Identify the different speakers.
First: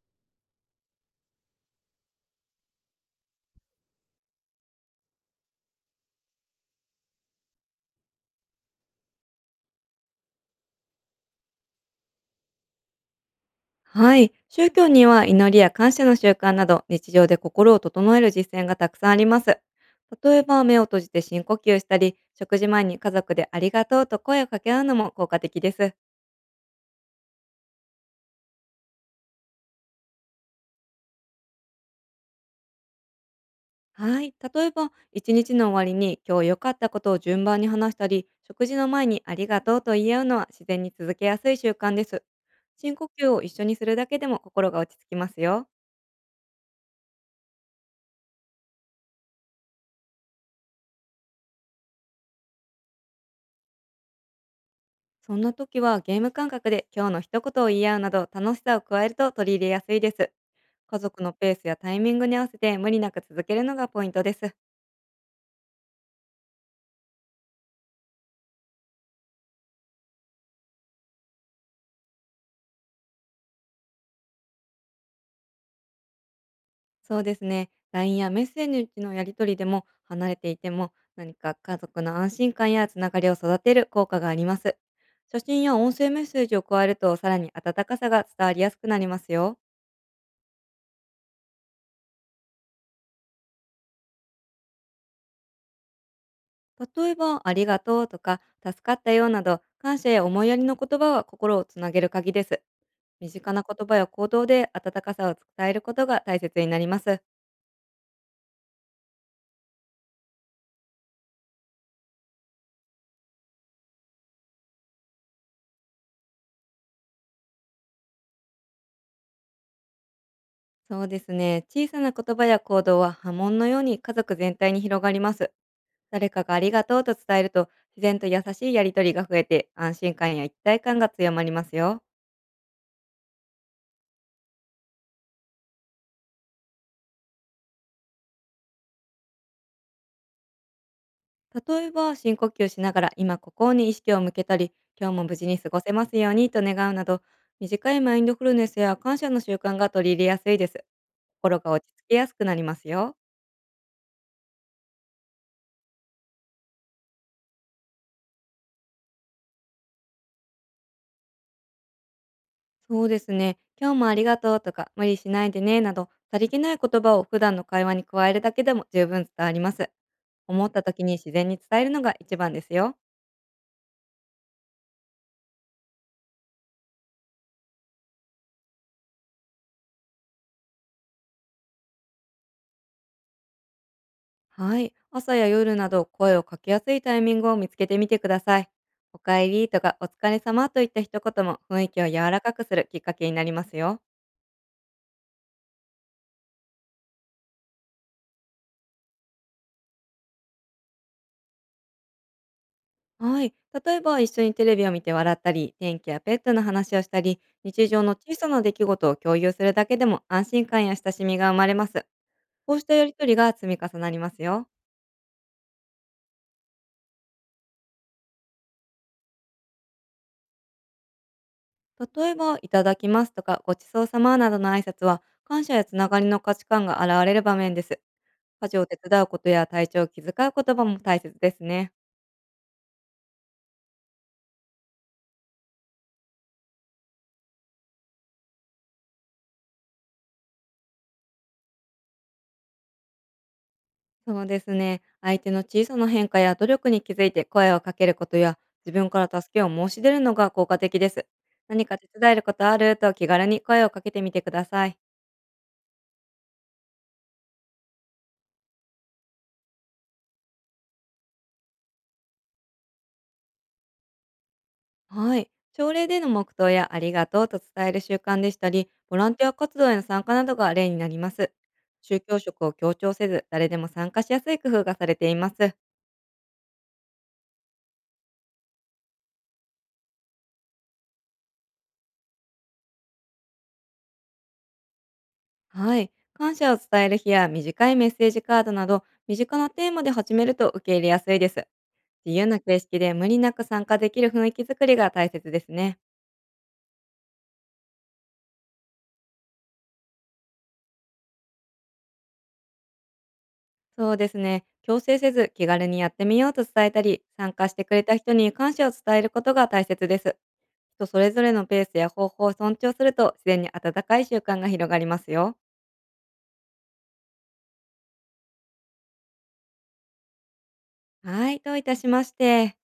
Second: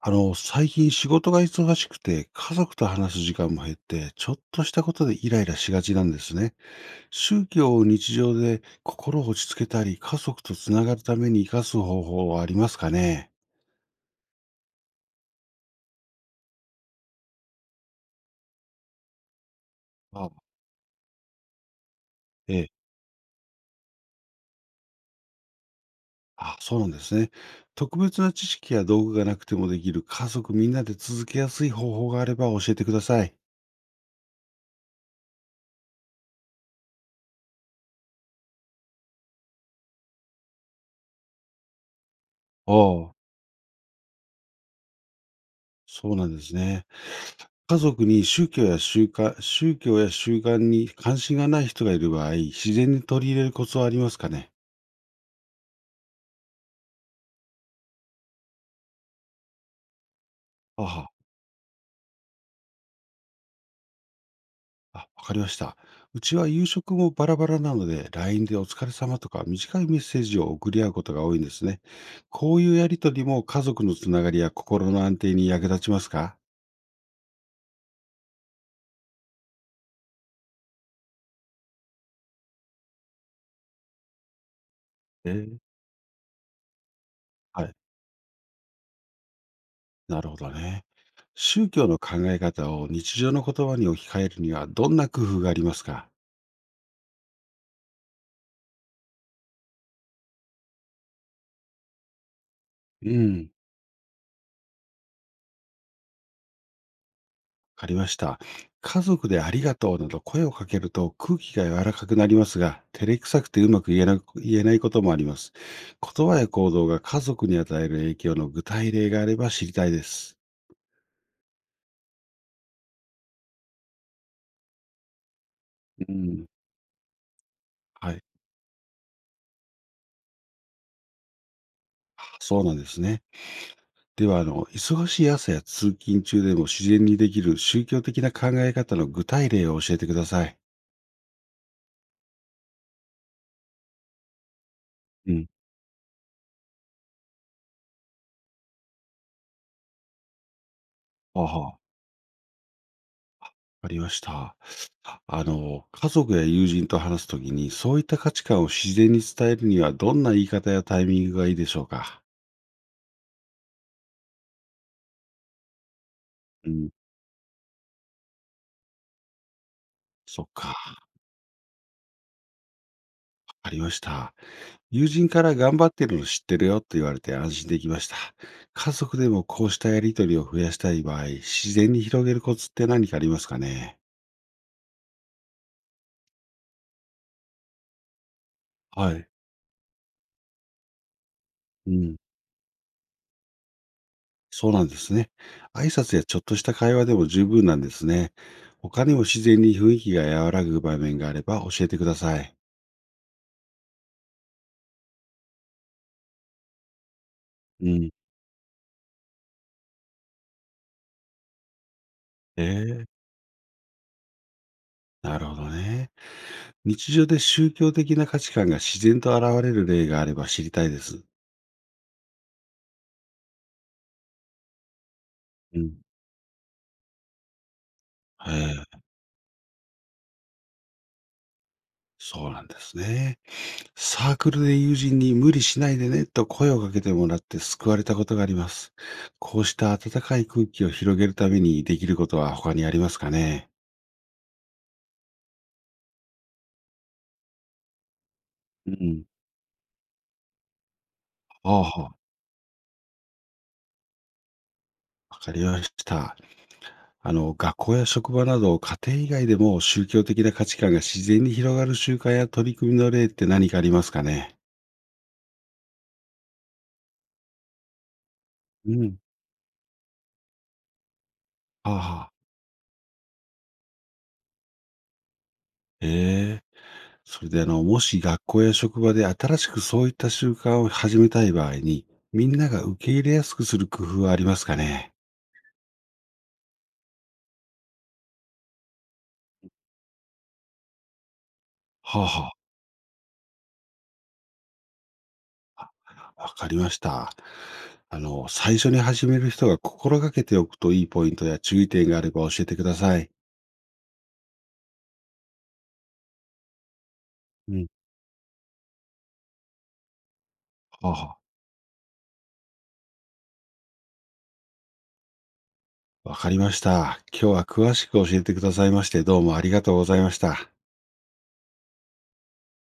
Speaker 1: 最近仕事が忙しくて、家族と話す時間も減って、ちょっとしたことでイライラしがちなんですね。宗教を日常で心を落ち着けたり、家族とつながるために生かす方法はありますかね。
Speaker 2: はい。宗教には祈りや感謝の習慣など、日常で心を整える実践がたくさんあります。例え
Speaker 1: あ
Speaker 2: ば目を閉じて深呼吸したり、
Speaker 1: え
Speaker 2: 食事
Speaker 1: え。
Speaker 2: 前に家族でありがとうと声を掛け合うのも効果的です。
Speaker 1: あ、そうなんですね。特別な知識や道具がなくてもできる家族みんなで続けやすい方法があれば教えてください。
Speaker 2: はい。例えば一日の終わりに今日良かったことを順番に話したり、食事の前にありがとうと言い合うのは、自然に続けやすい習慣です。
Speaker 1: あ
Speaker 2: 深呼
Speaker 1: あ、
Speaker 2: 吸を一緒にするだけでも心が落ち着きますよ。
Speaker 1: そうなんですね。家族に宗教や習慣に関心がない人がいる場合、自然に取り入れるコツはありますかね？
Speaker 2: そんな時はゲーム感覚で今日の一言を言い合うなど、楽しさを加えると取り入れやすいです。
Speaker 1: あ
Speaker 2: 家
Speaker 1: は、
Speaker 2: 族のペースやタイミングに合わせて、無理なく続けるのがポイントです。
Speaker 1: あ、わかりました。うちは夕食もバラバラなので、LINE でお疲れ様とか短いメッセージを送り合うことが多いんですね。こういうやりとりも家族のつながりや心の安定に役立ちますか？
Speaker 2: そうですね。LINE やメッセージのやり取りでも、離れていても何か家族の安心感やつながりを育てる効果があります。
Speaker 1: え
Speaker 2: 写
Speaker 1: ー、
Speaker 2: 真や音声メッセージを加えると、さらに
Speaker 1: はい、
Speaker 2: 温かさが伝わりやすくなりますよ。
Speaker 1: なるほどね。宗教の考え方を日常の言葉に置き換えるにはどんな工夫がありますか？
Speaker 2: 例えば、ありがとうとか、助かったよなど、感謝や思いやりの言葉は心をつなげる鍵です。
Speaker 1: う
Speaker 2: 身
Speaker 1: ん。
Speaker 2: 近な言葉や行動で温かさを伝えることが大切になります。
Speaker 1: かりました。家族でありがとうなど声をかけると空気が柔らかくなりますが、照れくさくてうまく言えないこともあります。言葉や行動が家族に与える影響の具体例があれば知りたいです。
Speaker 2: そうですね。小さな言葉や行動は、波紋のように家族全体に広がります。
Speaker 1: う
Speaker 2: 誰か
Speaker 1: ん、
Speaker 2: がありがとうと伝えると、自
Speaker 1: は
Speaker 2: 然
Speaker 1: い。
Speaker 2: と優しいやりとりが増えて、安心感や一体感が強まりますよ。
Speaker 1: あ、そうなんですね。では、忙しい朝や通勤中でも自然にできる宗教的な考え方の具体例を教えてください。
Speaker 2: 例えば、深呼吸しながら今ここに意識を向けたり、今日も
Speaker 1: う
Speaker 2: 無事
Speaker 1: ん、
Speaker 2: に過ごせますようにと願うなど、短いマインドフルネスや感謝の習慣が取り入れやすいです。
Speaker 1: あ、
Speaker 2: 心が
Speaker 1: あ、
Speaker 2: 落ち着きやすくなりますよ。
Speaker 1: ありました。家族や友人と話すときに、そういった価値観を自然に伝えるには、どんな言い方やタイミングがいいでしょうか。
Speaker 2: そうですね。今日もありがとうとか、無理しないでね、など、さりげ
Speaker 1: う
Speaker 2: ない
Speaker 1: ん、
Speaker 2: 言葉を普段の会話に加えるだけでも十分伝わります。
Speaker 1: そっ
Speaker 2: 思っ
Speaker 1: か、
Speaker 2: た時に自然に伝えるのが一番ですよ。
Speaker 1: ありました。友人から頑張ってるの知ってるよって言われて安心できました。家族でもこうしたやりとりを増やしたい場合、自然に広げるコツって何かありますかね。
Speaker 2: はい。朝や夜など、声をかけやすいタイミングを見つけてみてください。
Speaker 1: は
Speaker 2: お
Speaker 1: い。
Speaker 2: かえりとかお疲れ様といった一言も、雰囲
Speaker 1: う
Speaker 2: 気を
Speaker 1: ん、
Speaker 2: 柔らかくするきっかけになりますよ。
Speaker 1: そうなんですね。挨拶やちょっとした会話でも十分なんですね。他にも自然に雰囲気が和らぐ場面があれば教えてください。
Speaker 2: はい。例えば一緒にテレビを見て笑ったり、天気やペットの話をしたり、日
Speaker 1: う
Speaker 2: 常
Speaker 1: ん。
Speaker 2: の小さな出来事を共有するだけでも、安心感や親しみが生まれます。こうしたや
Speaker 1: え
Speaker 2: り
Speaker 1: え、
Speaker 2: 取りが積み重なりますよ。
Speaker 1: なるほどね。日常で宗教的な価値観が自然と現れる例があれば知りたいです。
Speaker 2: 例えば、いただきますとか、ごちそうさまなどの挨拶は、感謝
Speaker 1: う
Speaker 2: や
Speaker 1: ん。
Speaker 2: つながりの価値観が現れる場面です。
Speaker 1: え
Speaker 2: 家事を
Speaker 1: え、
Speaker 2: 手伝うことや体調を気遣う言葉も大切ですね。
Speaker 1: そうなんですね。サークルで友人に無理しないでねと声をかけてもらって救われたことがあります。こうした温かい空気を広げるためにできることは他にありますかね。
Speaker 2: そうですね。相手の小さな変化や努力に気づいて声をかけることや、
Speaker 1: う
Speaker 2: 自分
Speaker 1: ん。
Speaker 2: から助けを申し出るのが効果的です。何
Speaker 1: あ、
Speaker 2: か手
Speaker 1: あ、
Speaker 2: 伝えることあると気軽に声をかけてみてください。
Speaker 1: わかりました。学校や職場など家庭以外でも宗教的な価値観が自然に広がる習慣や取り組みの例って何かありますかね。
Speaker 2: はい。朝礼での黙祷やありがとうと伝える習慣でしたり、
Speaker 1: う
Speaker 2: ボ
Speaker 1: ん、
Speaker 2: ランティア活動への参加などが例になります。
Speaker 1: はあは
Speaker 2: 宗
Speaker 1: あ。
Speaker 2: 教色を強調せず、誰でも参加しやすい工夫がされています。
Speaker 1: ええ。それでもし学校や職場で新しくそういった習慣を始めたい場合に、みんなが受け入れやすくする工夫はありますかね？
Speaker 2: はい。感謝を伝える日や短いメッセージカードなど、身近なテーマで始めると受け入れやすいです。
Speaker 1: はあ
Speaker 2: 自由
Speaker 1: は
Speaker 2: な形式で無理なく参加できる雰囲気づくりが大切です
Speaker 1: あ。
Speaker 2: ね。
Speaker 1: あ、わかりました。最初に始める人が心がけておくといいポイントや注意点があれば教えてください。
Speaker 2: そうですね。強制せず気軽にやってみようと伝えたり、参加し
Speaker 1: う
Speaker 2: て
Speaker 1: ん。
Speaker 2: くれた人に感謝を伝えることが大切です。人
Speaker 1: はあ
Speaker 2: そ
Speaker 1: は
Speaker 2: れ
Speaker 1: あ。
Speaker 2: ぞれのペースや方法を尊重すると、自然に温かい習慣が広がりますよ。
Speaker 1: わかりました。今日は詳しく教えてくださいまして、どうもありがとうございました。
Speaker 2: はい、どういたしまして。